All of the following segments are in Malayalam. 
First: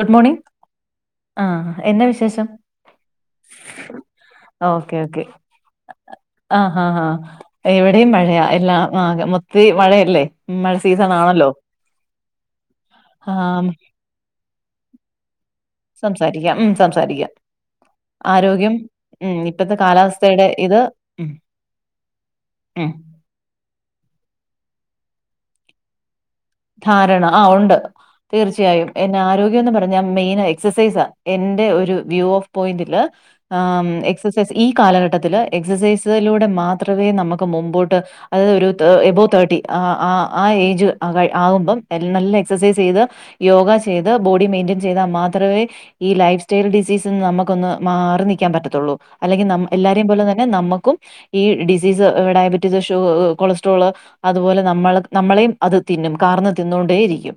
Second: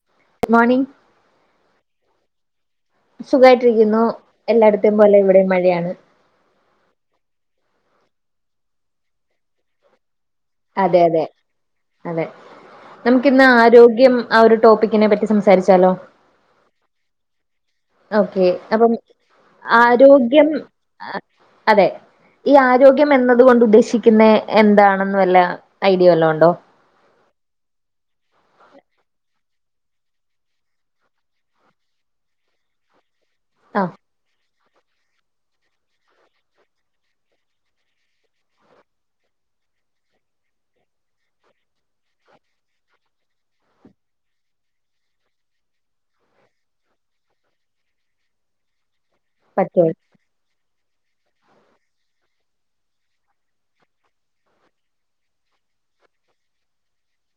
ഗുഡ് മോണിങ് ഗുഡ് മോണിംഗ് ആഹ് എന്താ വിശേഷം സുഖമായിട്ടിരിക്കുന്നു എല്ലായിടത്തേ പോലെ ഇവിടെയും മഴയാണ് ആഹ് ആഹ് ആഹ് എവിടെയും മഴയാ എല്ല ആ മൊത്ത മഴയല്ലേ ഉം, മഴ അതെ സീസൺ അതെ ആണല്ലോ അതെ ആ, നമുക്കിന്ന് ആരോഗ്യം ആ ഒരു ടോപ്പിക്കിനെ പറ്റി സംസാരിച്ചാലോ സംസാരിക്കാം ഉം സംസാരിക്കാം ഓക്കെ ആരോഗ്യം അപ്പം ഉം, ഇപ്പത്തെ കാലാവസ്ഥയുടെ ആരോഗ്യം ഇത് ഉം, അതെ ഈ ഉം. ആരോഗ്യം എന്നത് കൊണ്ട് ഉദ്ദേശിക്കുന്ന എന്താണെന്ന് വല്ല ഐഡിയ വല്ല ഉണ്ടോ ധാരണ ആഹ് ഉണ്ട് തീർച്ചയായും എന്റെ ആരോഗ്യന്ന് പറഞ്ഞ മെയിൻ എക്സസൈസ് എന്റെ ഒരു വ്യൂ ഓഫ് പോയിന്റില് ആഹ് എക്സസൈസ് ഈ കാലഘട്ടത്തിൽ എക്സസൈസിലൂടെ മാത്രമേ നമുക്ക് മുമ്പോട്ട് അതായത് ഒരു എബോ തേർട്ടി ആഹ് ആഹ് ആഹ് ഏജ് ആഹ് ആകുമ്പം നല്ല എക്സസൈസ് ചെയ്ത് യോഗ ചെയ്ത് ബോഡി മെയിന്റ്റെയിൻ ചെയ്ത മാത്രമേ ഈ ലൈഫ് സ്റ്റൈൽ ഡിസീസ്ന്ന് നമുക്കൊന്ന് മാറി നിൽക്കാൻ പറ്റത്തുള്ളൂ അല്ലെങ്കിൽ ന പറ്റുള്ളൂ എല്ലാരേ പോലെ തന്നെ നമ്മുക്കും ഈ ഡിസീസ് ഡയബറ്റീസ് ഷു കൊളസ്ട്രോള് അതുപോലെ നമ്മൾ നമ്മളെയും അത് തിന്നും കാരന്ന് തിന്നോണ്ടേയിരിക്കും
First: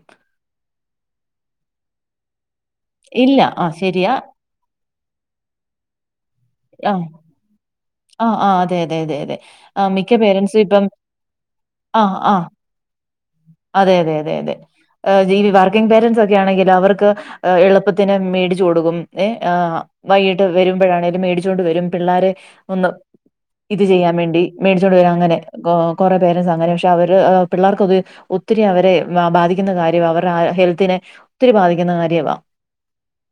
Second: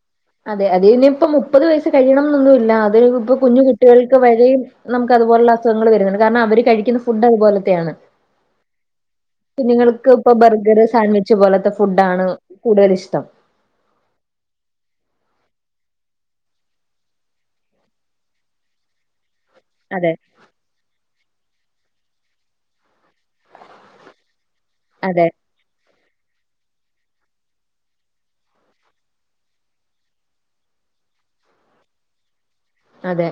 അതെ അത ഇനിയിപ്പ മുപ്പത് വയസ്സ് കഴിയണം എന്നൊന്നുമല്ല അതി ഇപ്പൊ ഇല്ല കുഞ്ഞു ആ ശരിയാ കുട്ടികൾക്ക് വരും നമുക്ക് അതുപോലുള്ള അസുഖങ്ങള് വരുന്നുണ്ട് കാരണം അവര് ആ കഴിക്കുന്ന ഫുഡ് അതുപോലത്തെയാണ് ആ ആ അതെ അതെ അതെ അതെ ആ കുഞ്ഞുങ്ങൾക്ക് മിക്ക ഇപ്പൊ പേരൻറ്സും ബർഗർ ഇപ്പം സാൻവിച്ച് പോലത്തെ ആ ഫുഡാണ് ആ കൂടുതൽ ഇഷ്ടം അതെ അതെ അതെ അതെ ഏഹ് ജീവി വർക്കിങ് പേരൻ്റ്സ് ഒക്കെ ആണെങ്കിൽ അവർക്ക് എളുപ്പത്തിന് മേടിച്ചു കൊടുക്കും ഏഹ് അതെ വൈകിട്ട് വരുമ്പോഴാണേങ്കലും മേടിച്ചൊണ്ട് വരും പിള്ളേരെ- ഒന്ന് ഇത് ചെയ്യാൻ വേണ്ടി മേടിച്ചൊണ്ട് വരാൻ അതെ അങ്ങനെ- കൊറെ പേരൻസ് അങ്ങനെ പക്ഷെ അവര് പിള്ളേർക്കൊക്കെ- ഒത്തിരി അവരെ ബാധിക്കുന്ന കാര്യവാ അവരുടെ ഹെൽത്തിനെ ഒത്തിരി ബാധിക്കുന്ന കാര്യവാ അതെ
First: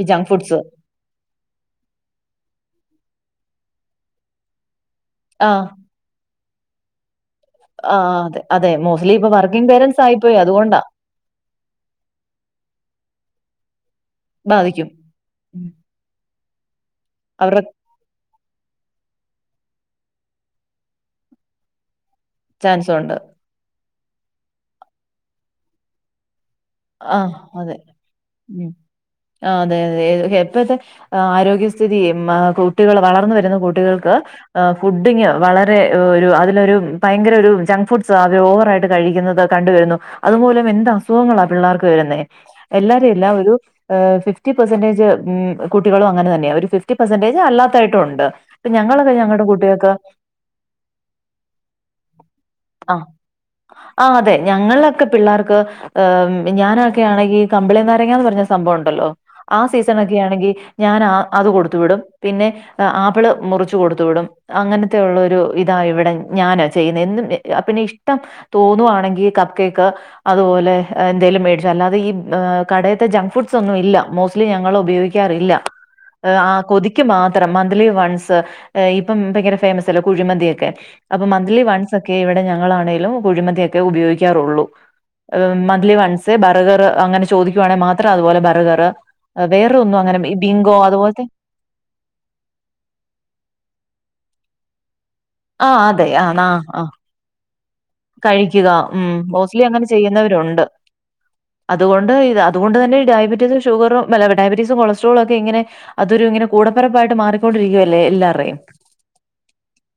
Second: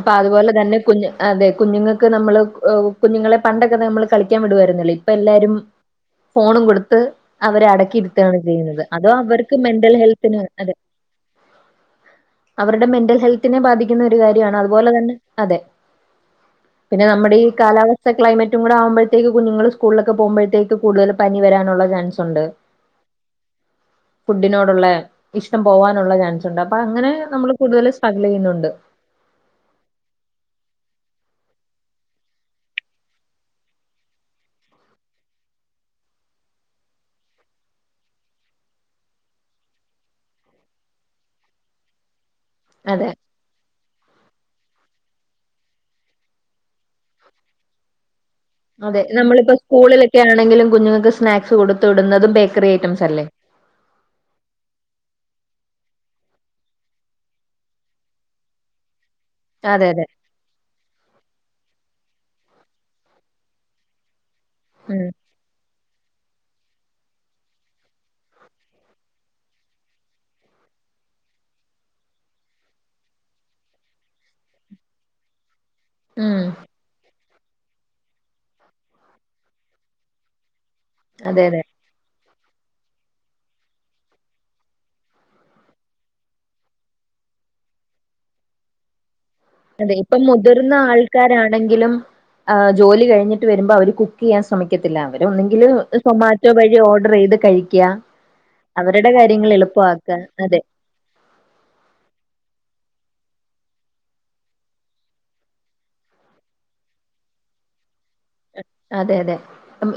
ഈ ജങ്ക് അതുപോലെ ഫുഡ്സ് തന്നെ കുഞ് - അതെ കുഞ്ഞുങ്ങൾക്ക് നമ്മള് കുഞ്ഞുങ്ങളെ പണ്ടൊക്കെ നമ്മള് കളിക്കാൻ വിടുമായിരുന്നല്ലേ ഇപ്പോ ആ എല്ലാരും- ഫോണും കൊടുത്ത്, അവരെ ആഹ് അടക്കിയിടുത്തയാണ് അതെ അതെ ചെയ്യുന്നത്, അതോ മോസ്റ്റ്ലി ഇപ്പൊ അവർക്ക് വർക്കിംഗ് മെന്റൽ പേരൻറ്സ് ആയിപ്പോയി ഹെൽത്തിന് അതെ- അതുകൊണ്ടാ അവരുടെ മെന്റൽ ഹെൽത്ത്- ബാധിക്കുന്ന ഒരു കാര്യാണ്, ബാധിക്കും അതുപോലെ തന്നെ അതെ ഉം പിന്നെ നമ്മുടെ ഈ അവരുടെ കാലാവസ്ഥ- സ ക്ലൈമറ്റും കൂടെ ആവുമ്പഴത്തേക്ക് കുഞ്ഞുങ്ങള് സ്കൂളിലക്കെ പോകുമ്പോഴത്തേക്ക് കൂടുതൽ പനി വരാനുള്ള ചാൻസ് ഒ ഒണ്ട്. ചാൻസ് ഒണ്ട് ഫുഡിനോടുള്ള ഇഷ്ടം പോവാനുള്ള ചാൻസുണ്ട് അപ്പൊ അങ്ങനെ ആഹ് നമ്മള് അതെ കൂടുതല് - സ്ട്രക്കിള് ചെയുന്നുണ്ട് ഉം ആഹ് അതെ അതെ എപ്പഴത്തെ- ആരോഗ്യസ്ഥിതി കുട്ടികൾ വളർന്നു വരുന്ന കുട്ടികൾക്ക് ആഹ് ഫുഡിങ്ങ് വളരെ ഒരു അതിലൊരു ഭയങ്കര ഒരു ജങ്ക് ഫുഡ്സ് അവര് ഓവറായിട്ട് കഴിക്കുന്നത്- കണ്ടുവരുന്നു അതുമൂലം എന്ത് അസുഖങ്ങളാ പിള്ളേർക്ക് വരുന്നത്, അതെ എല്ലാരും എല്ലാം ഒരു- ഫിഫ്റ്റി പേരസന്റേജ് കുട്ടികളും അങ്ങനെ തന്നെയാ. പെർസെന്റേജ് അല്ലാത്തായിട്ടും ഉണ്ട് ഇപ്പൊ അതെ ഞങ്ങളൊക്കെ ഞങ്ങളുടെ നമ്മളിപ്പോ കുട്ടികൾക്ക് സ്കൂളിലൊക്കെ ആണെങ്കിലും കുഞ്ഞുങ്ങൾക്ക് സ്നാക്സ് കൊടു തുവിടുന്നതും ബേക്കറി ഐറ്റംസ് അല്ലേ. ആഹ് അതെ ഞങ്ങളൊക്കെ പിള്ളേർക്ക് ഉം - ഞാനൊക്കെ ആണെങ്കിൽ കമ്പിളി നാരങ്ങന്ന് പറഞ്ഞ സംഭവയുണ്ടല്ലോ, ആ അതെ സീസൺ അതെ ഒക്കെ ആണെങ്കിൽ- ഞാന് ആ അത് കൊടുത്തു വിടും പിന്നെ ആപ്പിള് മുറിച്ചു കൊടുത്തു വിടും ഉം അങ്ങനത്തെയൊള്ളോരു - ഇതാ ഇവിടെ ഞാനാ ചെയ്യുന്നേ എന്നും പിന്നെ ഇഷ്ട്ടം - തോന്നുവാണെങ്കിൽ കപ്പ് കേക്ക് അതുപോലെ- എന്തേലും മേടിച്ചും അല്ലാതെ ഈ കടത്തെ ജങ്ക് ഫുഡ്സ് ഒന്നും ഇല്ല, മോസ്റ്റ്ലി ഞങ്ങൾ ഉപയോഗിക്കാറില്ല. ആഹ് ഉം ആ കൊതിക്ക് മാത് ത്രം മന്ത്‌ലി വൺസ് ഇപ്പൊ ഭയങ്കര ഫേമസല്ലേ കുഴിമന്തിയൊക്കെ അപ്പോ അതെ അതെ മന്ത്‌ലി വൺസ് - മുൻപൊക്കെ ഇവിടെ ഞങ്ങളാണെലും കുഴിമന്തിയൊക്കെ ഉപയോഗിക്കാറുള്ളു. Monthly once. സ് ബറ്ഗ്ഗർ അങ്ങനെ ചോദിക്കുവാണെൽ മാത്രം അതുപോലെ ബറ്ഗർ- വേറൊന്നും അങ്ങനെ ഈ ബിങ്കോ അതുപോലത്തെ- എവിടെങ്കിലും ജോലി കഴിഞ്ഞിട്ട് വരുമ്പോ അവര് കുക്ക്- ക്ക് ചെയ്യാൻ ശ്രമിക്കത്തില്ല, അവര് ഒന്നെങ്കിൽ ആ അതെ ആ ആ സൊമാറ്റോ വഴി ആ ഓർഡർ ചെയ്ത് കഴിക്കുക. കഴിക്കുക അവരുടെ ഉം കാര്യങ്ങൾ മോസ്റ്റ്ലി അങ്ങനെ എളുപ്പമാക്ക അതെ ചെയ്യുന്നവരുണ്ട് അതുകൊണ്ട് അതുകൊണ്ട് തന്നെ ഡയബറ്റീസും ഷുഗറും ഡയബറ്റീസും കൊളസ്ട്രോള ഒക്കെ ഇങ്ങനെ- അതൊരു ഇങ്ങനെ കൂടപിറപ്പായിട്ട് മാറിക്കൊണ്ടരിക്കുകയല്ലേ എല്ലാം അതെ അതെ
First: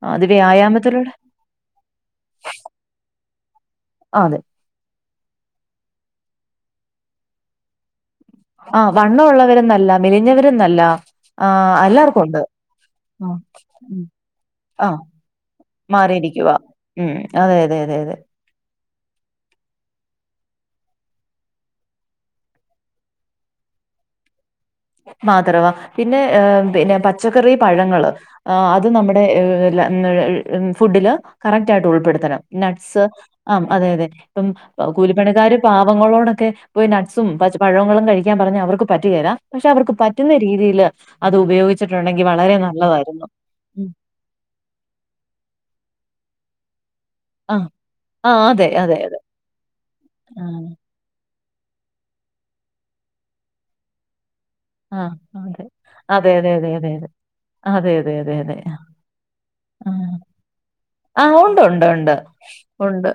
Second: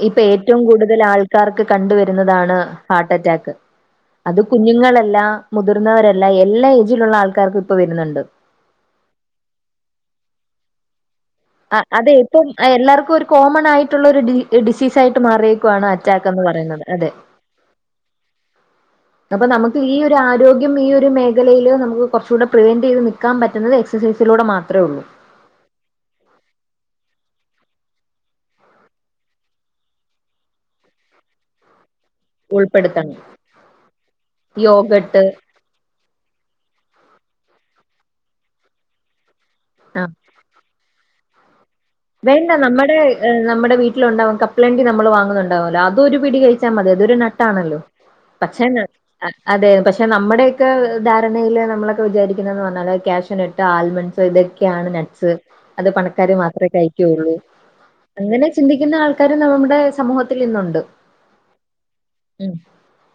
ഇപ്പോ ഏറ്റവും കൂടുതൽ വ്യായാമത്തിലൂടെ ആൾക്ക കാർക്ക് കണ്ട് വരുന്നതാണ് ഹാർട്ട് അറ്റാക്ക് ആ, അതെ അത്- കുഞ്ഞുങ്ങളല്ല മുതിർന്നവരല്ല എല്ലാ ഏജിലുള്ള ആൾക്കാർക്കും ഇപ്പോ വരുന്നുണ്ട്. ആഹ് വണ്ണമുള്ളവരല്ല, മെലിഞ്ഞവരന്നല്ല- ആഹ് അതെ ഇപ്പം എല്ലാവർക്കും ഒരു ആ കോമൺ ഉം. ആയിട്ടുള്ള ഒരു ഡി ആ ഡിസീസ് ആയിട്ട് മാറിയേക്കുവയാണ്- അറ്റാക്ക് എന്ന് മാറിയിരിക്കുവാ പറയുന്നത് ഉം അതെ. അതെ അതെ അതെ അതെ അപ്പോ നമുക്ക് ഈ ഒരു ആരോഗ്യം ഈ ഒരു മേഖലയില് നമുക്ക് കൊറച്ചൂടെ കൂടെ പ്രിവെന്റ് ചെയ്ത് നിൽക്കാൻ പറ്റുന്നത്. എക്സസൈസിലൂടെ മാത്രേള്ളൂ. മാത്രമാ പിന്നെ പിന്നെ പച്ചക്കറി പഴങ്ങള് അത് നമ്മുടെ ഫുഡില് കറക്റ്റ് ആയിട്ട് ഉൾപ്പെടുത്തണം. നട്സ്. ഉൾപ്പെടുത്തണം ആ അതെ അതെ ഇപ്പം യോഗട്ട് കൂലിപ്പണിക്കാർ പാവങ്ങളോടൊക്കെ പോയി നട്ട്സും, പഴങ്ങളും ഒക്കെ കഴിക്കാൻ പറഞ്ഞ അവർക്ക് അത് പറ്റുകേല. പക്ഷേ അവർക്ക് ആഹ് പറ്റുന്ന രീതിൽ അത് ഉപയോഗി വേണ്ട നമ്മുടെ നമ്മുടെ വീ ഉം ട്ടിലുണ്ടാവും. കപ്പലണ്ടി നമ്മൾ വാങ്ങുന്നുണ്ടാവല്ലോ അതൊരു പിടി കഴിച്ചാൽ മതി അതൊരു ന ആഹ് ട്സാണല്ലോ. ആഹ് പക്ഷേ അതെ നട്ട് അതെ അതെ പക്ഷേ ആഹ് നമ്മുടെക്കെ ധാരണയിൽ നമ്മളൊക്കെ വിചാരിക്കുന്നത്‌ന്ന് പറഞ്ഞാല് ക്യാഷുന ട്ട് ആൽമണ്ട്സ് ഇതൊക്കെയാണ് ആഹ് നട്സ്. അത് അതെ പണക്കാര് അതെ മാത്രമേ അതെ കഴി അതെ അതെ ക്കോള്ളൂ. അതെ അതെ അതെ അങ്ങനെ അതെ അതെ ചിന്തിക്കുന്ന ആൾക്കാര് നമ്മുടെ ആഹ് സമൂഹത്തിൽ ഇന്നുണ്ട്. ആഹ്. ഒണ്ട് ഒണ്ട് ഒണ്ട് ഉം. ഒണ്ട്.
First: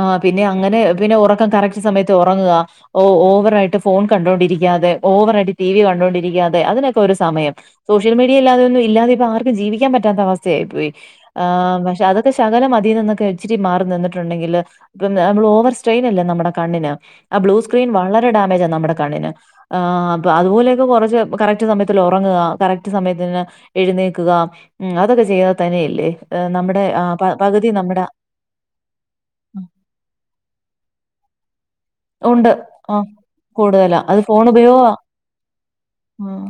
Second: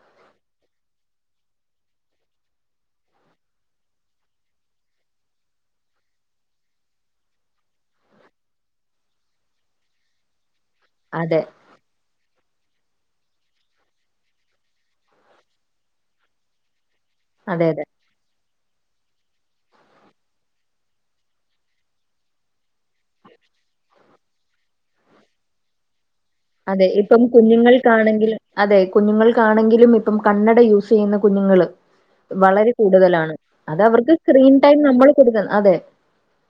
ആഹ് പിന്നെ അങ്ങനെ പിന്നെ ഒറക്കം കറക്ട് സമയത്ത് ഒറങ്ങുക. ഓ ഓവറായിട്ട് ഫോൺ കണ്ടോണ്ടിരിക്കാതെ ഓവറായിട്ട് ടി വി കണ്ടോണ്ടിരിക്കാതെ അതിനൊക്കെ ഒരു സമയം സോഷ്യൽ മീഡിയ ഇല്ലാതെയൊന്നും ഇല്ലാതെ ഇപ്പ ആർക്കും ജീവിക്കാൻ പറ്റാത്ത അവസ്ഥയായി പോയി. അതെ. ആഹ് പക്ഷെ അത് ശകലം അതിനിന്നൊക്കെ ഇച്ചിരി മാറി നിന്നിട്ടുണ്ടെങ്കില്, പിന്നെ ഓവർ സ്ട്രെയിൻ അല്ലേ നമ്മുടെ കണ്ണിന്. ആ ബ്ലൂ അതെയതെ. അതെ. സ്ക്രീൻ വളരെ ഡാമേജാ നമ്മുടെ കണ്ണിന് ആഹ്. പ്പൊ അതുപോലെയൊക്കെ കൊറച്ച് കറക്റ്റ് സമയത്തില് ഒറങ്ങുക, കറക്റ്റ് സമയത്തിന് എഴുന്നേക്കുക, ഉം അതൊക്കെ ചെയ്താ തനെയല്ലേ. അതെ ഇപ്പം കുഞ്ഞുങ്ങൾക്കാണെങ്കിലും, അതെ ഉം, കുഞ്ഞുങ്ങൾക്കാണെങ്കിലും ഇപ്പം കണ്ണട യൂസ് ചെയ്യുന്ന കുഞ്ഞുങ്ങള് ഉണ്ട് വളരെ ആഹ് കൂടുതലാണ്. കൂടുതലാ അതവർക്ക് അത് ഫോൺ സ്ക്രീൻ ടൈം ഉപയോഗ നമ്മൾ കൊടുക്കണം അതെ ഉം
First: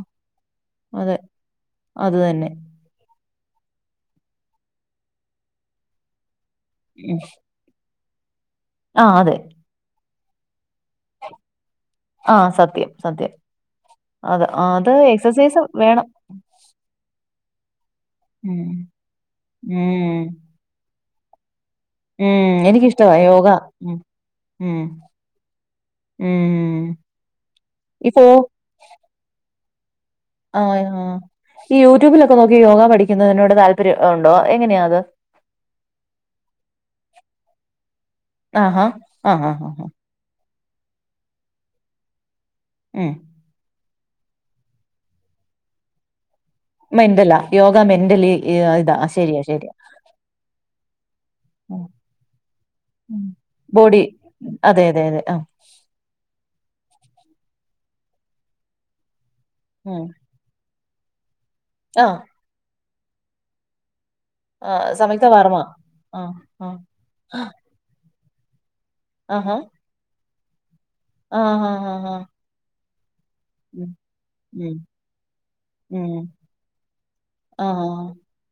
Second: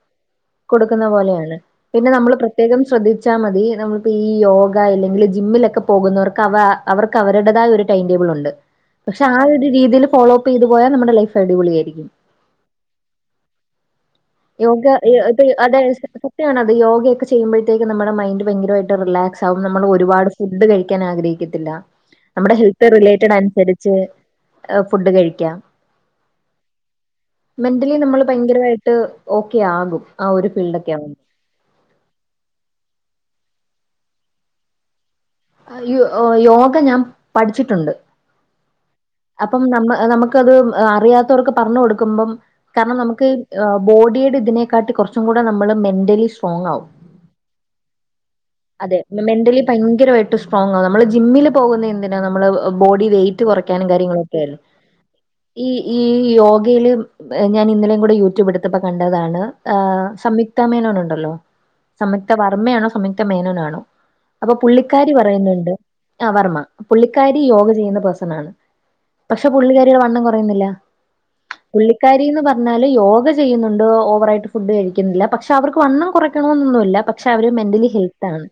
കൊടുക്കുന്ന അതെ പോലെയാണ്. പിന്നെ അത് നമ്മൾ തന്നെ പ്രത്യേകം ശ്രദ്ധിച്ചാ മതി നമ്മൾക്ക് ഈ യോ തായില്ലെങ്കില് ജിമ്മിലൊക്കെ പോകുന്നവർക്ക് അവ അവർക്ക് ഉം അവരുടേതായ ഒരു ടൈം ടേബിളോണ്ട്. പക്ഷെ ആ ഒ രീതില് ഫോളോപ്പ് ചെയ്ത് പോയാ നമ്മുടെ ലൈഫടിപൊളിയായിരിക്കും. ആഹ് സത്യം സത്യം. അത് യോഗ അത് യതെ യ എക്സസൈസ് അതെ വേണം സത്യാണത്. യോഗയൊക്കെ ചെയ്യുമ്പഴത്തേക്കും നമ്മുടെ മൈൻഡ് ഉം ഭയങ്കരവായിട്ട് റിലാക് സാവും നമ്മള് ഉം ഒരുപാട് ഫുഡ് കഴിക്കാൻ ആഗ്രഹിക്കത്തില്ല. ഉം നമ്മുടെ ഹെൽത്ത് എനിക്കിഷ്ടവാ യോഗ റിലേറ്റഡനുസരിച്ച് ഉം ഫുഡ് കഴിക്കാം. ഏ മെന്റലി നമ്മള് ഭയങ്കരവായിട്ട് ഓക്കെ ആകും. ആ ഒരു ആഹ് ഫീൽഡൊക്കെ ആകും ഈ യൂട്യൂബിലൊക്കെ നോക്കി യോഗ പഠിക്കുന്നതിനോട് താല്പര്യം ഒണ്ടോ. എങ്ങനെയാ അത് യോ യോഗ ഞാൻ പഠിച്ചിട്ടൊണ്ട്. ആഹാ ആ ആ അപ്പം ആ നമ്മ നമു ക്കത് അറിയാത്തോർക്ക് പറഞ്ഞു കൊടുക്കുമ്പം കാരണം ഉം നമുക്ക് ബോഡിയുടെ ഇതിനെക്കാട്ടി കൊറച്ചും കൂടെ നമ്മള് മെന്റലി ഷ് സ്ട്രോങ്ങാവും മെന്റലാ യോഗ മെന്റലി ഇതാ അതെ ശരിയാ മെന്റലി ശരിയാ ഭയങ്കരവാ സ്ട്രോങ്ങാവും നമ്മള് ജിമ്മില് പോകുന്ന എന്തിനാ നമ്മള് ബോഡി വെയിറ്റ് കൊറയ്ക്കാനും ബോഡി കാര്യങ്ങളൊക്കെയല്ലോ ആയിരു അതെ അതെ അതെ ആഹ് ഈ ഈ യോഗയില്, ഞാൻ ഇന്നലെ കൂടെ യൂട്യൂബ് എടുത്തപ്പോ കണ്ടതാണ് ആ, ഉം സംയുക്ത മേനോനുണ്ടല്ലോ, ആ സംയുക്ത വർമ്മയാണോ സംയുക്ത മേനോനാണോ അപ്പൊ പുള്ളി ക്കാരി പറയുന്നുണ്ട് ആഹ് വർമ്മ പുള്ളിക്കാരി യോഗ ചെയ്യുന്ന പേഴ്സനാണ് പക്ഷെ പുള്ളിക്കാ രിടെ വണ്ണം കൊറയുന്നില്ല. പുള്ളിക്കാരിന്ന്‌ പറഞ്ഞാല് യോഗ ചെ ചെയ്യുന്നുണ്ട്. ഓവറായിട്ട് ഫുഡ് കഴിക്കുന്നില്ല. പക്ഷെ അവർക്ക് വണ്ണം കുറയ്ക്കണോന്നൊന്നുല്ല പക്ഷെ അവര് മെന്റലി ഹെൽ [unintelligible]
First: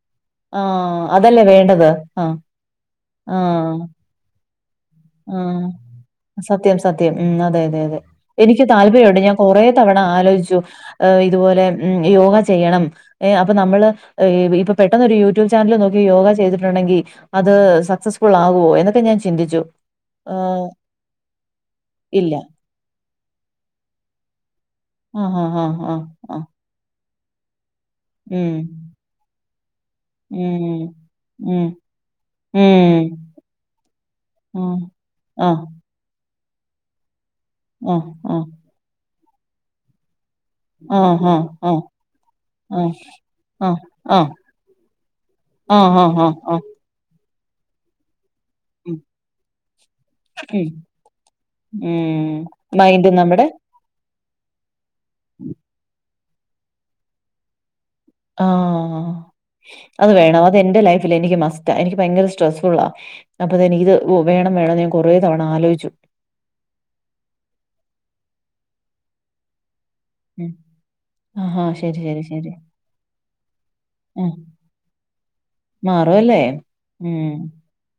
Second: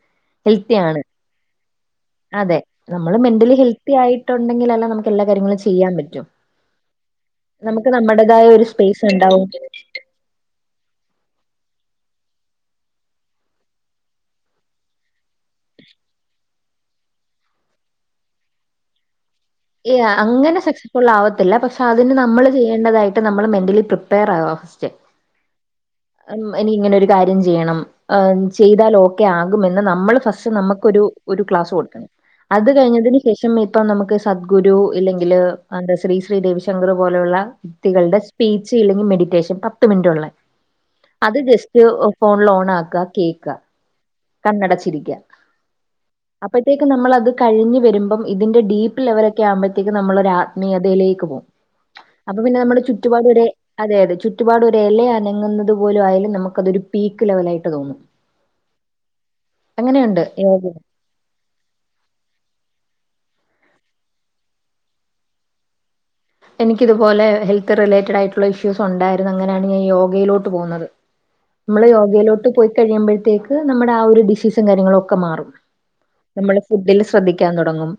ആഹ് അതല്ലേ വേണ്ടത്. ആഹ് അതെ നമ്മള് മെന്റലി ഹെൽത്തി ആയിട്ടൊണ്ടെങ്കിലല്ലെ നമു ആഹ് സത്യം സത്യം. ഉം അതെ അതെ നമുക്ക് അതെ നമ്മുടേതായ എനിക്ക് ഒരു സ്പേസ് താല്പര്യവൊണ്ട് ഞാൻ ഉണ്ടാവും. കൊറേ തവ ആലോചിച്ചു ഇതുപോലെ മ് യോഗ ചെയ്യണം. ഏ അപ്പൊ നമ്മള് ഇപ്പ പെട്ടൊന്നൊരു യൂട്യൂബ് ചാനല് നോക്കി യോഗ ചെയ്തിട്ടുണ്ടെങ്കി അത് സക്സസ്ഫുളാവോ എന്നൊക്കെ ഞാൻ ചിന്തിച്ചു അങ്ങനെ ഏഹ് സക്സസ്ഫുളാവത്തില്ല പക്ഷെ അതിന് ഇല്ല നമ്മള് ചെയ്യേണ്ടതായി ട്ട് നമ്മള് മെന്റലി പ്രിപ്പയറാവണം ഫസ്റ്റ് ആഹ് ആഹ് ആഹ് ആഹാ ഇനിക്കിങ്ങെനൊരു കാര്യം ചെയ്യണം എഹ് ഉം ചെയ്താൽ ഓക്കെ ആകുമെന്ന് നമ്മള് ഫസ്റ്റ് ഉം നമ്മുക്കൊരു ഒരു ഉം ക്ലാസുക്കൊടുക്കണം ഉം അത് കഴിഞ്ഞതിനു ശേഷം ഇപ്പോ നമ്മക്ക് സദ്ഗുരു ഉം ഇല്ലെങ്കില് ആഹ് എന്താ ശ്രീ ശ്രീ രവിശങ്കറ് പോലുള്ള ആഹ് വ്യക്തികള്ടെ സ്പീ ച്ച് ഇല്ലെങ്കി മെഡിറ്റേഷൻ പത്ത് മിനിറ്റൊള്ളേ ആഹ് ആഹ് അത് ആഹ് ജസ്റ്റ് ഫോണില് ആഹ് ഓണാക്ക കേക്കാ ആഹ് ആഹ് കണ്ണടച്ചിരിക്ക ആഹ് ആഹ് ആഹ് ആഹ് ആഹ് അപ്പത്തേക്ക് നമ്മളത് കഴിഞ്ഞ് വരുമ്പം ഇതിന്റെ ഉം ഡീപ്പ് ലെവലൊക്കെ ആക്മ്പഴത്തേക്കും നമ്മളൊരു ഉം ആത്മീയതയിലേക്ക് പോകും അപ്പൊ ഉം പിന്നെ നമ്മടെ മൈൻഡ് ചുറ്റുപാട് നമ്മടെ വരെ അതെ അതെ ചുറ്റുപാടൊരു എലെ അനങ്ങുന്നത് പോലു വായാലും നമുക്ക് അത് ഒരു പീക്ക് ലെവലായിട്ട് തോന്നും ആഹ അത് അങ്ങനെയുണ്ട് വേണം അത് യോഗ. എന്റെ ലൈഫില് എനിക്ക് മസ്റ്റാ എനിക്ക് ഭയങ്കര സ്ട്രെസ്സ് ഫുള്ളാ അപ്പതെനിക്കിത് വു വേണം വേണം ഞാൻ കൊറേ തവണ ആലോയ്ച്ചു എനിക്ക്തുപോലെ ഹെൽത്ത് റിലേറ്റഡായിട്ടുള്ള ഇഷ്യൂസൊണ്ടായിരുന്നു അങ്ങനെയാണ് ഞാൻ യോഗയിലോട്ട് ഉം പോവുന്നത് ആഹാ നമ്മള് ശരി ശരി യോഗയിലോട്ട് ശരി പോയി കഴിയുമ്പഴത്തേക്ക് നമ്മുടെ ആ ഒരു ഉം ഡിസീസും കാര്യങ്ങളു ഒക്കെ മാറും മാറുവല്ലേ നമ്മള് ഫുഡില് ഉം ശ്രദ്ധിക്കാൻ തൊടങ്ങും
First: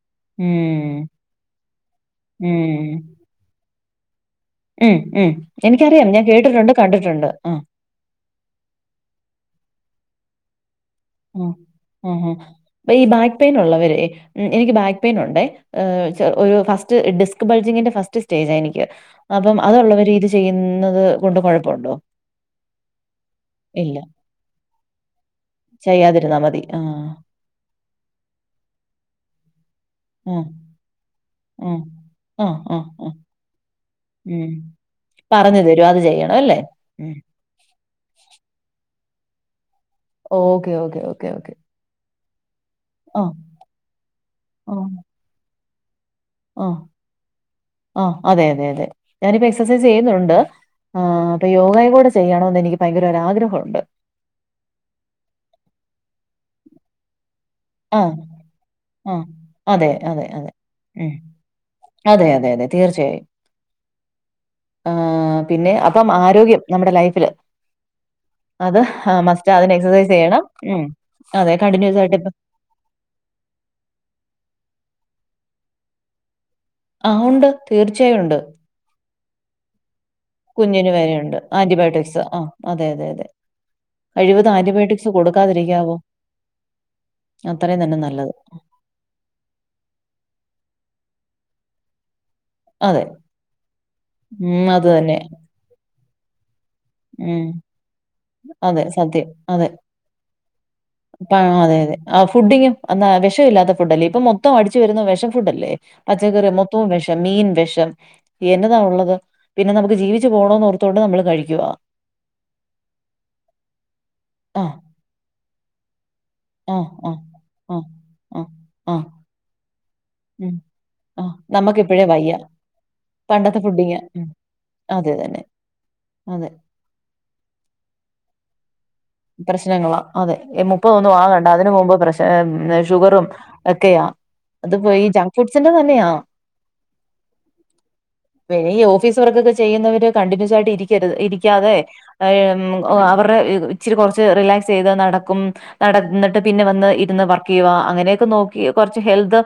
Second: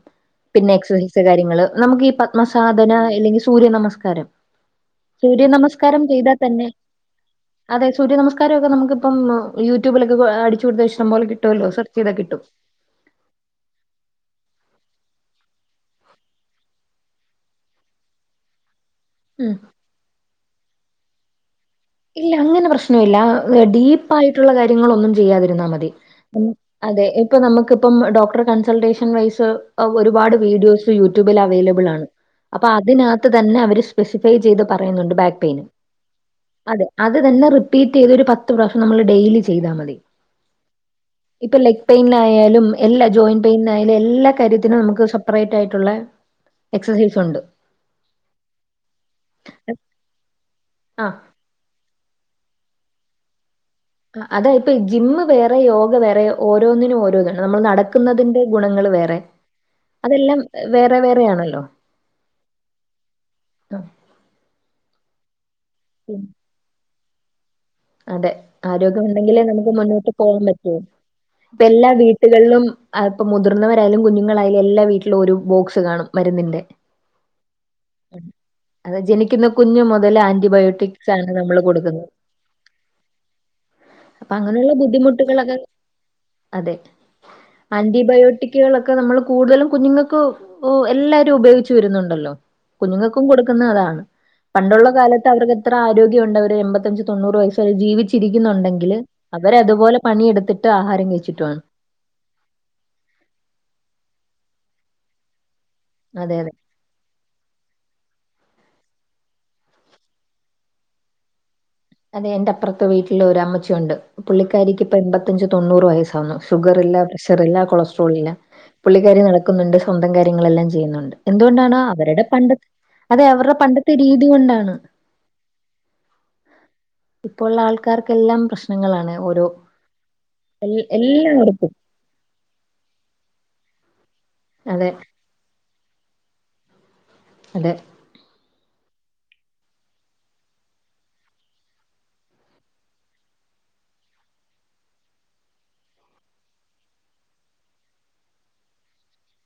പിന്നെ ഉം എക്സസൈസ് കാര്യങ്ങള് നമുക്ക് ഈ ഉം പത്മസാധന അല്ലെങ്കില് സൂര്യ നമസ്കാരം ഉം ഉം സൂര്യ നമസ്കാരം എനിക്കറിയാം ഞാൻ ചെയ്താൽ തന്നെ കേട്ടിട്ടുണ്ട് കണ്ടിട്ടുണ്ട് ഉം അതെ സൂര്യ നമസ്കാരൊവൊക്കെ നമുക്ക്പ്പം യൂട്യൂബിലൊക്കെ അടിച്ചു കൊടുത്താൽ ഇഷ്ട ഉം ഉം ഉഹ് അപ്പയീ ബാക്ക് പെയിനൊള്ളവരെ എനിക്ക് ബാക്ക് പെയിനൊണ്ടേ ഏഹേ വെച്ച ഒരു ഫസ്റ്റ് ഡിസ്ക് ബൾജിങ്ങിന്റെ ഫസ്റ്റ് സ്റ്റേജായെനിക്ക് ഉം അപ്പം അതൊള്ളവര് ഇത് ചെയ്യുന്നത് കൊണ്ട് കൊഴപ്പവൊണ്ടോ? ഇല്ല അങ്ങനെ പ്രശ്നൊവില്ല ഡീപ്പായിട്ടുള്ള കാര്യങ്ങളൊന്നും ചെയ്യാതിര് ന്നാ മതി ചെയ്യാതിരുന്നാ മതി [inaudible] അതെ ആഹ് എ ഇപ്പൊ നമ്മക്കിപ്പം ഡോക്ടറെ കൺസൾട്ടേഷൻ വൈസ് ഒരുപാട് ആഹ് വീഡിയോസ് യൂട്യൂബിൽ ആഹ് അവൈലബ്ളാണ് ആഹ് അപ്പ ആഹ് ആഹ് അതിനാത്ത് തന്നെ അവര് സ്പെസിഫൈ ചെയ്ത് പറയുന്നുണ്ട് ബാക്ക് പെയിന് [unintelligible] ചെയ്യണവല്ലെ? അതെ അത് തന്നെ റിപ്പീറ്റെയ്ത് ഒരു പത്ത് പ്രാവ്ശ്യം നമ്മള് ഡെയിലി ചെയ്താ മതി ഓക്കെ ഓക്കേ ഓക്കെ ഓക്കെ പെയിൻനായാലും എല്ലാ ആഹ് ജോയിന്റ് പെയിൻനായാലും എല്ലാ കാര്യത്തിനും ആഹ് നമുക്ക് സെപ്പറേറ്റായിട്ടൊള്ളെ ആഹ് ആഹ് അതെ അതെ അതെ ഞാനിപ്പ എക്സസൈസെയ്യുന്നുണ്ട് ആഹ് ആഹാ അപ്പ യോഗയും കൂടെ ചെയ്യണോന്ന് എനിക്ക് ഭയങ്കരൊരു ആഗ്രഹവുണ്ട് അതെ ഇപ്പ ജിമ്മ് വേറെ യോഗ വേറെ ഓരോന്നിനും ഓരോ ഇതാണ് നമ്മൾ ആഹ് നടക്കുന്നതിന്റെ ഗുണങ്ങള് വേറെ ആഹ് അതെ അതെ അതെല്ലാം അതെ വേറെ ഉം വേറെയാണല്ലോ അതെ അതെ അതെ തീർച്ചയായും ആ ആഹാ പിന്നെ അപ്പം പിൻ ആരോഗ്യം നമ്മുടെ ലൈഫില് അതെ അത് ആരോഗ്യം ഉണ്ടെങ്കിലേ മസ്റ്റ് നമുക്ക് അതിന് എക്സർസൈസ് മുന്നോട്ട് പോകാൻ ചെയ്യണം. പറ്റൂ ഉം. അതെ ഇപ്പയെല്ലാ കണ്ടിന്യൂസ് ആയിട്ട് ഇപ്പം വീട്ട്കൾലും അഹ്പ്പം മുതിർന്നവരായാലും, കുഞ്ഞുങ്ങളായാലും എല്ലാ വീട്ടിലും ഒരോ ബോക്സ് കാണും മരുന്നിന്റെ ആഹ് ഉണ്ട് തീർച്ചയായും ഉണ്ട് അതെ ജനിക്കുന്ന കുഞ്ഞു മുതൽ ആൻ കുഞ്ഞിന് വരെയുണ്ട് ആന്റിബയോട്ടിക്സ് ആ അതെ അതെ അതെ അപ്പൊ കഴിവത് അങ്ങനെയുള്ള ആന്റിബയോട്ടിക്സ് ബുദ്ധിമുട്ടുകളൊക്കെ കൊടുക്കാതെയിരിക്കാവോ? അതെ. അത്രയും തന്നെ നല്ലത് ഒക്കെ നമ്മള് കൂടുതലും കുഞ്ഞുങ്ങക്ക് ഒ എല്ലാരും ഉപയോഗിച്ച് വരുന്നുണ്ടല്ലോ അതെ. കുഞ്ഞുങ്ങക്കും കൊടുക്കുന്നെ അതാ ഉം. അത് പണ്ടുള്ള തന്നെ. കാലത്ത് അവർക്കെത്ര ആരോഗ്യവൊണ്ട് അവര് എൺപത്തഞ്ച് തൊണ്ണൂറ് ഉം. വയസ് വരെ അതെ ജീവിച്ചിരിക്കുന്നൊണ്ടെങ്കില് സത്യം. അവരെ അതെ. അതുപോലെ പണിയെടുത്തിട്ട് ആഹാരം പ കഴിച്ചിട്ടു ആണ് അതെ അതെ. ഫുഡിങ്ങും അന്നാ വിഷവില്ലാത്ത ഫുഡല്ലേ ഇപ്പൊ മൊത്തം അടിച്ചു വെരുന്ന വെഷഫുഡ്ഡല്ലേ അതെ പച്ചക്കറി അതെ മൊ ത്തോം വെഷം, മീൻ വെഷം, എന്നതാ ഒള്ളത് പിന്നെ നമുക്ക് ജീവിച്ച് പോകണോന്ന് ഓർത്തു കൊണ്ട് നമ്മള് കഴിക്കുവ. അതെ എന്റെ അപ്പുറത്തെ വീട്ടില് ഒര് അമ്മച്ചി ഒണ്ട് ആഹ് പുള്ളിക്കാരിക്ക് ഇപ്പ എൺപത്തഞ്ച് തൊണ്ണൂറ് വയസ്സാകുന്നു. ഷുഗർ ആഹ് ഇല്ല ആഹ് പ്രഷർ ഇല്ല ആഹ് കൊളസ്ട്രോൾ ഇല്ല. ആഹ് ആഹ് പുള്ളിക്കാരി നട ക്ക് ന്നുണ്ട് സ്വന്തം ഉം കാര്യങ്ങളെല്ലാം ചെയ്യുന്നുണ്ട്. ആഹ് എന്ത് കൊണ്ടാണ് നമ്മക്കിപ്പഴേ അവരുടെ വയ്യ. പണ്ട് അതെ അവരുടെ പണ്ടത്തെ രീതി കൊണ്ടാണ്. എ തന്നെ അതെ ഇപ്പോ ഒള്ള ആൾക്കാർക്ക് എല്ലാം പ്രശ്നങ്ങളാണ്. ഓരോ പ്രശ്നങ്ങളാ അതെ എൽ മുപ്പത് ഒന്നും ആകണ്ട എല്ലാവർക്കും അതിന് മുമ്പ് പ്രശ് എന്ന ഷുഗറും ഒക്കെയാ അത് അതെ ഇപ്പോ ഈ ജങ്ക് ഫുഡ്സിന്റെ തന്നെയാ അതെ പിന്നെ ഈ ഓഫീസ് വർക്കൊക്കെ ചെയ്യുന്നവര് കണ്ടിന്യൂസ് ആയിട്ട് ഇരിക്കരുത് ഇരിക്കാതെ അവറെ ഇച്ചിരി കുറച്ച് റിലാക്സ് ചെയ്ത് നടക്കും. നടന്നിട്ട് പിന്നെ വന്ന് ഇരുന്ന് വർക്ക് ചെയ്യവാ അങ്ങനെയൊക്കെ നോക്കി കുറച്ച് ഹെൽത്ത്.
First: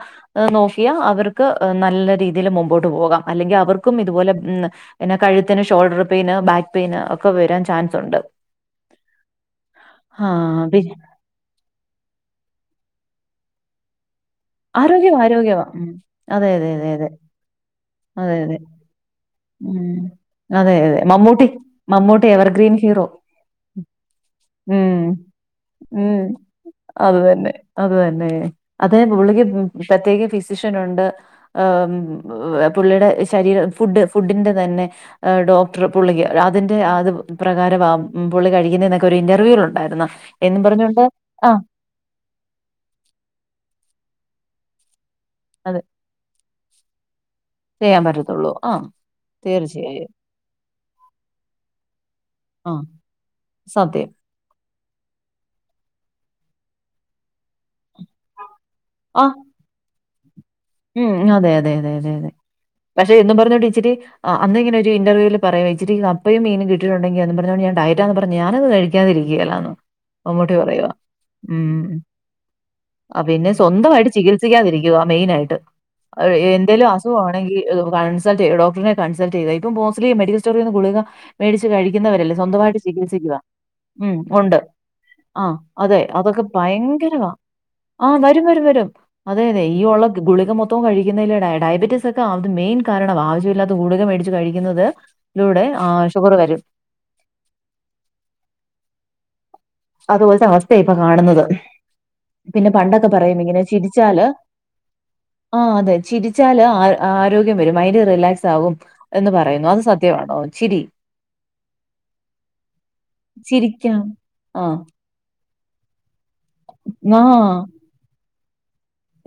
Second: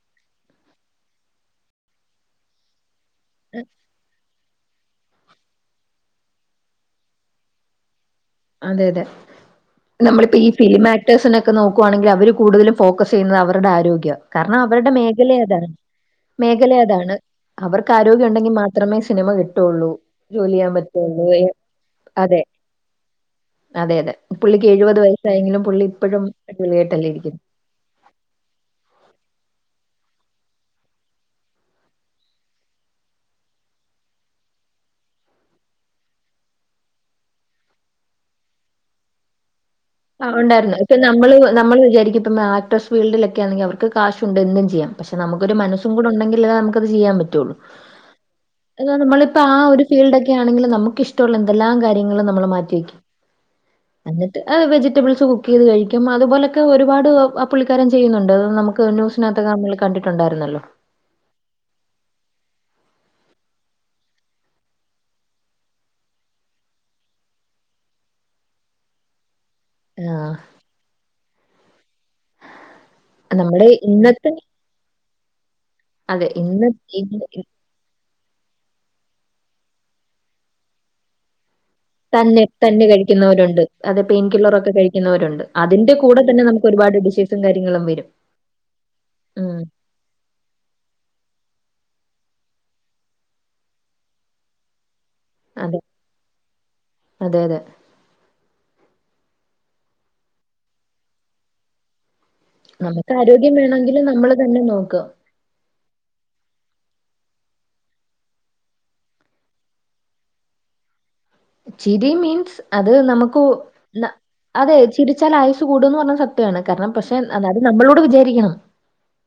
നോക്കിയാ അവർക്ക് നല്ല രീതിയിൽ മുമ്പോട്ട് പോകാം അല്ലെങ്കിൽ അവർക്കും ഇതുപോലെ മ് പിന്നെ കഴുത്തിന് ഷോൾഡർ പെയിന് ബാക്ക് പെയിന് ഒക്കെ വെരാൻ ചാൻസൊണ്ട് അതെ അതെ നമ്മളിപ്പ ഈ ഫിലിം പി- ആക്ടേഴ്സിനൊ നോക്കുവാണെങ്കിൽ അവര് കൂടുതലും ഫോക്കസ് ചെയ്യുന്നത് അവടെ ആരോഗ്യവാ. കാര്ണം അവരുടെ ആരോഗ്യം മേഖെലെ ആരോഗ്യമാ അതാണ് ഉം അതെ അതെ മേഖലെ അതെ അതെ അതാണ് അവർക്ക് അതെ ആരോഗ്യൊണ്ടെങ്കി അതെ മാത്രമേ സിനിമ കി ഉം അതെ അതെ മമ്മൂട്ടി മമ്മൂട്ടി അതെ എവർഗ്രീൻ ഹീറോ അതെ അതെ പുള്ളിക്ക് ഉം എഴുപത് വയസ്സായെങ്കിലും പുള്ളി ഉം ഇപ്പഴും അടിപോളിയായിട്ടല്ലേ അത് ഇരിക്കി തന്നെ അത് തന്നെ അതേ പുള്ളിക്ക് പ്രത്യേക ഫിസിഷ്യനൊണ്ട് ഏം ഏഹ് പുള്ളിടെ ശരീരം ഫുഡ്ഡ് ഫുഡ്ഡിന്റെ തന്നെ ആഹ് ഡോക്ട്ർ പുള്ളിക് അതിന്റെ അത് പ്രകാരവാ പുള്ളി കഴിക്കുന്നേ ന്നൊക്കെ ഒരു ഇന്റർവ്യൂലിലുണ്ടായിര്ന്ന് ആ് ഉണ്ടാര്ന്നു ഇപ്പൊ നമ്മള് നമ്മള് വിചാരിക്കും ഇപ്പ ആക്ട്രസ് ഫീൽഡിലൊക്കെ ആണെങ്കി അവർക്ക് കാശുണ്ട് എന്തും ചെയ്യാം പഷെ നമുക്കൊരു അതെ മനസ്സും കൂടൊണ്ടങ്കിലേ അത് അമുക്കത് ചിയ്യാൻ പറ്റുള്ളൂ ചെയ്യാൻ പറ്റത്തുള്ളൂ ആ എന്നാ നമ്മളിപ്പോ ആ ഒരു തീർച്ചയായും ഫീൽഡ് ഒക്കെ ക്കെയാണെങ്കിലും നമുക്ക് ഇഷ്ടമുള്ള എന്തെല്ലാം കാര്യങ്ങൾ നമ്മൾ ആ മാറ്റി വെക്കും സത്യം അ വെജിറ്റബിൾസ് കുക്ക് ചെയ്ത് കഴിക്കും അതുപോലൊക്കെ ഒരുപാട് പുള്ളിക്കാരൻ ചെയ്യുന്നുണ്ട് നമുക്ക് ആ ന്യുസിനകത്തൊക്കെ നമ്മൾ കണ്ടിട്ടുണ്ടായിരുന്നല്ലോ ഉം അതെ അതെ അതെ അതെ അതെ പക്ഷെ ഇതും പറഞ്ഞോണ്ട് ഇച്ചിരി ആഹ് അന്നിങ്ങനെ ഒരു ഇന്റർവ്യൂവിൽ പറയും ഇച്ചിരി കപ്പയും മീനും കിട്ടിട്ടുണ്ടങ്കിൽ അതും പറഞ്ഞോണ്ട് ഞാൻ ടയറ്റാ പറഞ് ഞാനത് കഴി ഴിക്കാതിരിക്കുകല്ലാന്നു ആഹ് അമ്മുട്ടി പറയുവ ഉം ഉം ആ പിന്നെ നമ്മുടെ സ്വന്തമായിട്ട് ഇന്നത്തെ ചികിത്സിക്കാതിരിക്കുവ മെയിനായിട്ട് അതെ ഇന്ന് എന്തേലും അസുഖം ഇന്ന് ആണെങ്കിൽ ഹ് കൺസൾട്ട് ഡോക്ടറെ കൺസൾട്ട് ചെയ്യുക ഇപ്പ മോസ്റ്റ്ലി മെഡിക്കൽ സ്റ്റോറി നിന്ന് കുളിക മേടിച്ച് കഴിക്കുന്നവരല്ലേ തന്നെ സ്വന്തമായിട്ട് തന്നെ ചികിത്സിക്കുക കഴിക്കുന്നവരുണ്ട്. അത് ഉം പെയിൻ ഉണ്ട് കില്ലറൊക്കെ ആ കഴിക്കുന്നവരുണ്ട്. അതിന്റെ അതെ കൂടെ തന്നെ അതൊക്കെ നമുക്ക് ഒരുപാട് ഭയങ്കരവാ ഡിസീസും കാര്യങ്ങളും ആഹ് വരും വരും വരും അതെ ഉം അതെ ഈ ഉള്ള ഗുളി ത് മൊത്തം കഴിക്കുന്നയ്ല് ഡ ഡയബറ്റീസ് ഒക്കെ അതിൽ മെയിൻ കാരണവ ആവശ്യമില്ലാത്ത ഗുളിക മേടിച്ച് കഴിക്കുന്നത് ലൂടെ അതെ ആ ഷുഗർ വരും അതെ അതെ അതുപോലത്തെ അവസ്ഥ ഇപ്പൊ കാണുന്നത് പിന്നെ പണ്ടൊക്കെ നമുക്ക് പറയും ആരോഗ്യം ഇങ്ങനെ വേണമെങ്കിൽ ചിരിച്ചാല് നമ്മൾ തന്നെ നോക്കുക. ആഹ് അതെ ചിരിച്ചാല് ആരോഗ്യം വരും മൈൻഡ് റിലാക്സ് ആകും എന്ന് പറയുന്നു അത് സത്യവാട്ടോ ചിരി ചിരി മീൻസ് അത് നമുക്കു ചിരിക്കാം ന അതെ ആഹ് ചിരിച്ചാൽ ആയുസ് കൂടുംന്ന് പറഞ്ഞഹ് സത്യണ് കാരണം പക്ഷെ അതായത് നമ്മളൂടി വിചാരിക്കണം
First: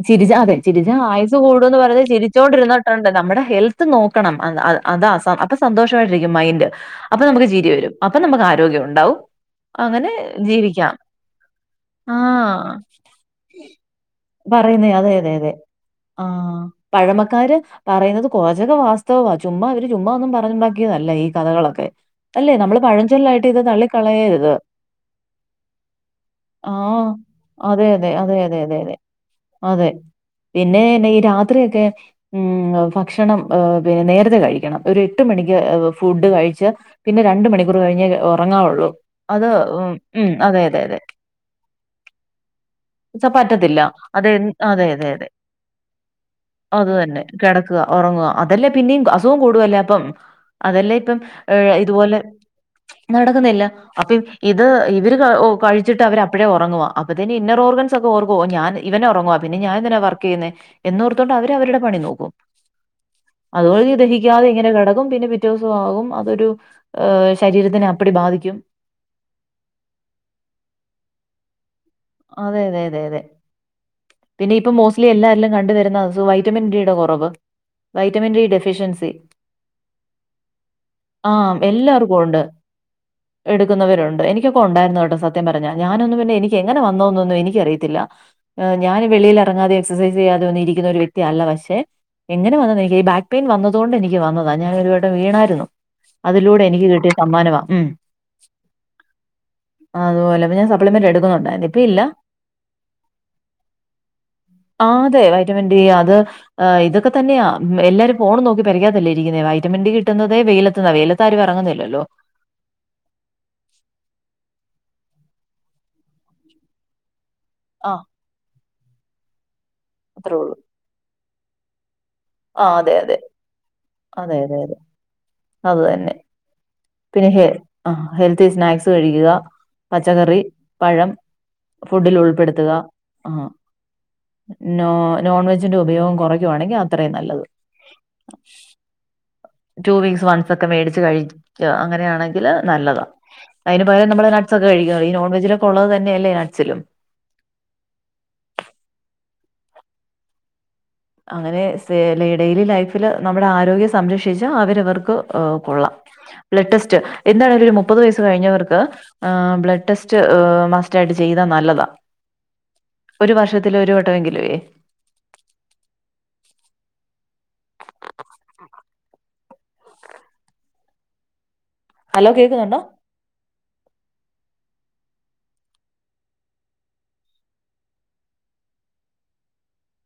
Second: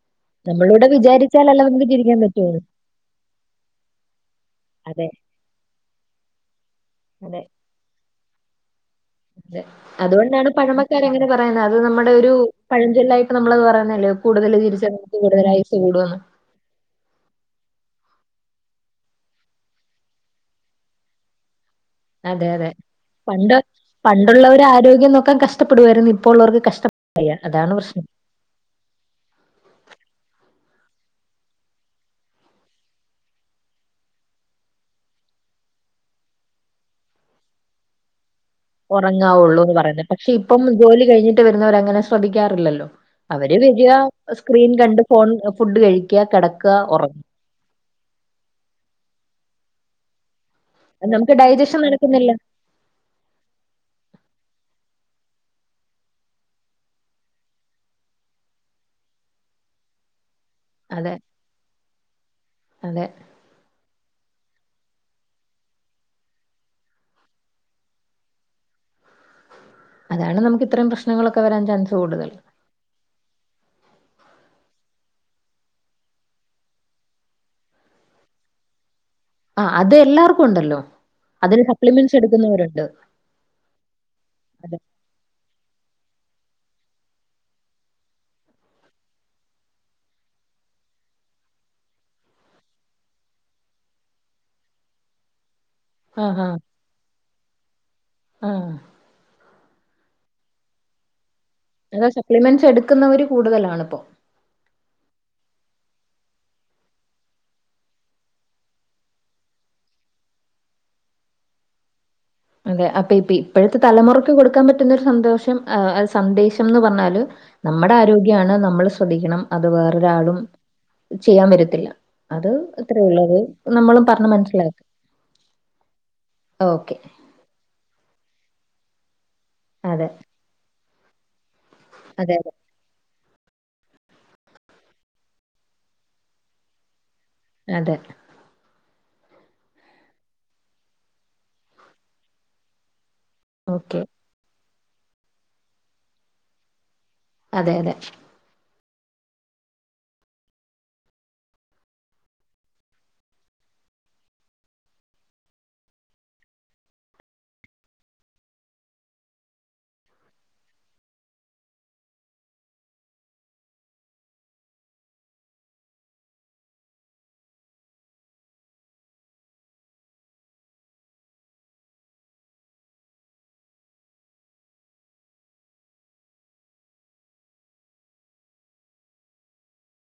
ചിരിച്ച അതെ നമ്മളൂടെ ചിരിച്ച ആയസ് വിചാരിച്ചാലല്ലേ കൂടുന്ന് നമുക്ക് പറയുന്നത് ചിരിക്കാൻ പറ്റുള്ളൂ. ചിരിച്ചൊണ്ടിരുന്നിട്ടുണ്ട് നമ്മുടെ ഹെൽത്ത് നോ ക്കണം അത് അഹ് അത അതെ സ അപ്പസ് സന്തോഷമായിട്ടിരിക്കും മൈൻഡ് അപ്പൊ അതെ നമുക്ക് ചിരി വരും അപ്പ നമുക്ക് ആരോഗ്യം ഉണ്ടാവും അതെ അങ്ങനെ അതുകൊണ്ടാണ് ജീവിക്കാം പഴമക്കാര് അങ്ങനെ പറയുന്നത് അത് നമ്മുടെ ഒരു ആഹ് പഴംചൊല്ലായിട്ട് നമ്മളത് പറയുന്നല്ലേ പറയുന്നേ അതെ അതെ അതെ ആഹ് പഴമക്കാര് പറയുന്നത് കുറച്ചൊക്കെ വാസ്തവവാ ചുമ്മാ അവര് ചുമ്മാ ഒന്നും പറഞ്ഞുണ്ടാക്കിയതല്ല ഈ കഥകളൊക്കെ അതെ അല്ലേ അതെ. നമ്മള് പഴഞ്ചൊല്ലായിട്ട് പണ്ട് ഇത് തള്ളിക്കളയരുത് പണ്ടുള്ളവര് ആരോഗ്യം നോക്കാൻ കഷ്ടപ്പെടുവായിരുന്നു. ഇപ്പോ ഉള്ളവർക്ക് കഷ്ട ആഹ് അതാണ് അതെ പ്രശ്നം. അതെ അതെ അതെ അതെ അതെ അതെ പിന്നെ ന്നെ ഈ രാത്രി ഒക്കെ ഉം ഭക്ഷണം പിന്നെ നേരത്തെ കഴിക്കണം ഒരു എട്ട് മണിക്ക് ഫുഡ് കഴിച്ച് പിന്നെ രണ്ട് മണിക്കൂർ കഴിഞ് ഉം ഉറങ്ങാവുള്ളൂ എന്ന് പറയുന്നുന്നത് പക്ഷെ ഉം, ഇപ്പം അതെ അതെ അതെ ജോലി കഴിഞ്ഞിട്ട് വരുന്നവര അങ്ങനെ ശ്രദ്ധിക്കാറില്ലല്ലോ അവര് പറ്റത്തില്ല വരിക അ സ്ക്രീൻ കണ്ട് ഫോൺ ഫുഡ് കഴിക്കാ കെടക്കാ ഒറ കെടക്കാ ഒറങ്ങുവാ അതല്ലേ പിന്നെയും അസുഖം കൂടുവല്ലേ അപ്പം. അതല്ലെ അത് ഇപ്പം നമുക്ക് ഏ ഡൈജഷൻ ഇതുപോലെ നടക്കുന്നില്ല നടക്കുന്നല്ലം അപ്പം ഇത് ഇവര് കഴിച്ചിട്ട് അവര് അപ്പഴേ ഒറങ്ങുവാ അപ്പത്തന് ഇന്നർ ഓർഗൻസ് ഒക്കെ ഓർക്കോ ഞാൻ ഇവനൊറങ്ങുവ പിന്നെ ഞാൻ എന്തിനാ വർക്ക് ചെയ്യുന്നേ അതെ എന്നോർത്തോണ്ട് അവര് അവരുടെ പണി നോക്കും. അതെ അതുവഴി ദഹിക്കാതെ ഇങ്ങനെ കിടക്കും പിന്നെ പിറ്റ ദിവസംമാകും അതൊരു. ഹ ശരീരത്തിനപ്പടി ബാധിക്കും അല്ലാണ്ട് നമ്മക്ക് ഇത്രയും പ്രശ്നങ്ങളോക്കെ വരാൻ ചാൻസ് കൂടുന്നത് അതെ അതെ അതെ അതെ പിന്നെ ഇപ്പം മോസ്റ്റ്ലി എല്ലാരിലും കണ്ട് വരുന്ന അസുഖാ വൈറ്റമിൻ ഡിയുടെ കുറവ്. വൈറ്റമിൻ ഡി ഡെഫിഷ്യൻസി ആ അത് എല്ലാർക്കും ഉണ്ടല്ലോ ആ അതിന് സപ്ലിമെന്റ്സ് എല്ലാവർക്കും ഉണ്ട് എടുക്കുന്നവരുണ്ട്. എടുക്കുന്നവരുണ്ട് എനിക്കൊക്കെ അതെ ഉണ്ടായിരുന്നു കേട്ട സത്യം പറഞ്ഞ ഞാനൊന്നും പിന്നെ എനിക്ക് എങ്ങനെ വന്നോന്നൊന്നും എനിക്കറിയത്തില്ല. ഞാന് വെളിയിലെറങ്ങാതെ എക്സൈസ് ചെയ്യാതെ ഒന്നി ഇരിക്കുന്ന ഒരു വ്യക്തിയല്ല. പക്ഷെ എങ്ങനെ വന്നത് എനിക്ക് ബാക്ക് പെയിൻ വന്നതോണ്ട് എനിക്ക് വന്നതാ ഞാനൊരു വട്ടം വീണായിരുന്നു. ആ ആ അതിലൂടെ എനിക്ക് കിട്ടിയ സമ്മാനവാ ഉ ആ അതുപോലെന്ന ഞാ സപ്ലിമെന്റ് എടുക്കുന്നുണ്ട അത സപ്ലിമെന്റ്സ് എടുക്കുന്നവര് കൂടുതലാണ്. ഇപ്പോ ആ അതെ വൈറ്റമിൻ ഡി അത്. ഇതൊക്കെ തന്നെയാ എല്ലാരും ഫോണും നോക്കി പരെക്കത്തല്ലെ ഇരിക്ക്ന്നേ വൈറ്റമിൻ ഡി കിട്ടുന്നത് വെയിലത്തുന്നാ വെയില- ത്താരും എറങ്ങുന്നില്ലല്ലോ? അതെ അപ്പൊ ഇപ്പ ഇപ്പോഴത്തെ തലമുറക്ക് കൊടുക്കാൻ പറ്റുന്നൊരു സന്തോഷം സന്ദേശം എന്ന് പറഞ്ഞാല്. നമ്മുടെ ആഹ് ആരോഗ്യാണ് നമ്മൾ ശ്രദ്ധിക്കണം. അത് അത്രേ വേറൊരാളും ഉള്ളൂ. ചെയ്യാൻ വരത്തില്ല. അത് ആഹ് അതെ അത്രയേ അതെ. ഉള്ളത് നമ്മളും പറഞ്ഞ് അതെ അതെ മനസിലാക്ക അതെ. അത് തന്നെ. ഓക്കെ. പിന്നെ ഹെ ഹെൽത്തി സ്നാക്സ് കഴിക്കുക അതെ പച്ചക്കറി, പഴം അതെ ഫുഡിലുൾപ്പെടുത്തുക. നോ നോൺ വെജിന്റെ ഉപയോഗം കുറയ്ക്കുവാണെങ്കിൽ അത്രയും നല്ലത്. അതെ ടു വീക്സ് വൺസ് ഒക്കെ മേടിച്ച് കഴിക്കു അങ്ങനെയാണെങ്കിൽ നല്ലതാണ് അതിന് ഓക്കെ പകരം നമ്മള്. നട്സൊക്കെ കയിക്ക ഈ നോൺ വെജിലൊക്ക ഉള്ളത് തന്നെയല്ലേ നട്സിലും. അതെ അതെ അങ്ങനെ ഡെയിലി ലൈഫില് നമ്മുടെ ആരോഗ്യം സംരക്ഷിച്ചാ അവരവർക്ക് കൊള്ളാം. ബ്ലഡ് ടെസ്റ്റ് എന്താണെങ്കിലും ഒരു മുപ്പത് വയസ്സ് കഴിഞ്ഞവർക്ക്. ആഹ് ബ്ലഡ് ടെസ്റ്റ് മസ്റ്റായിട്ട് ചെയ്താ നല്ലതാ ഒരു വർഷത്തിലൊരു വട്ടമെങ്കിലേ അലോ കേക്കുന്നുണ്ടോ?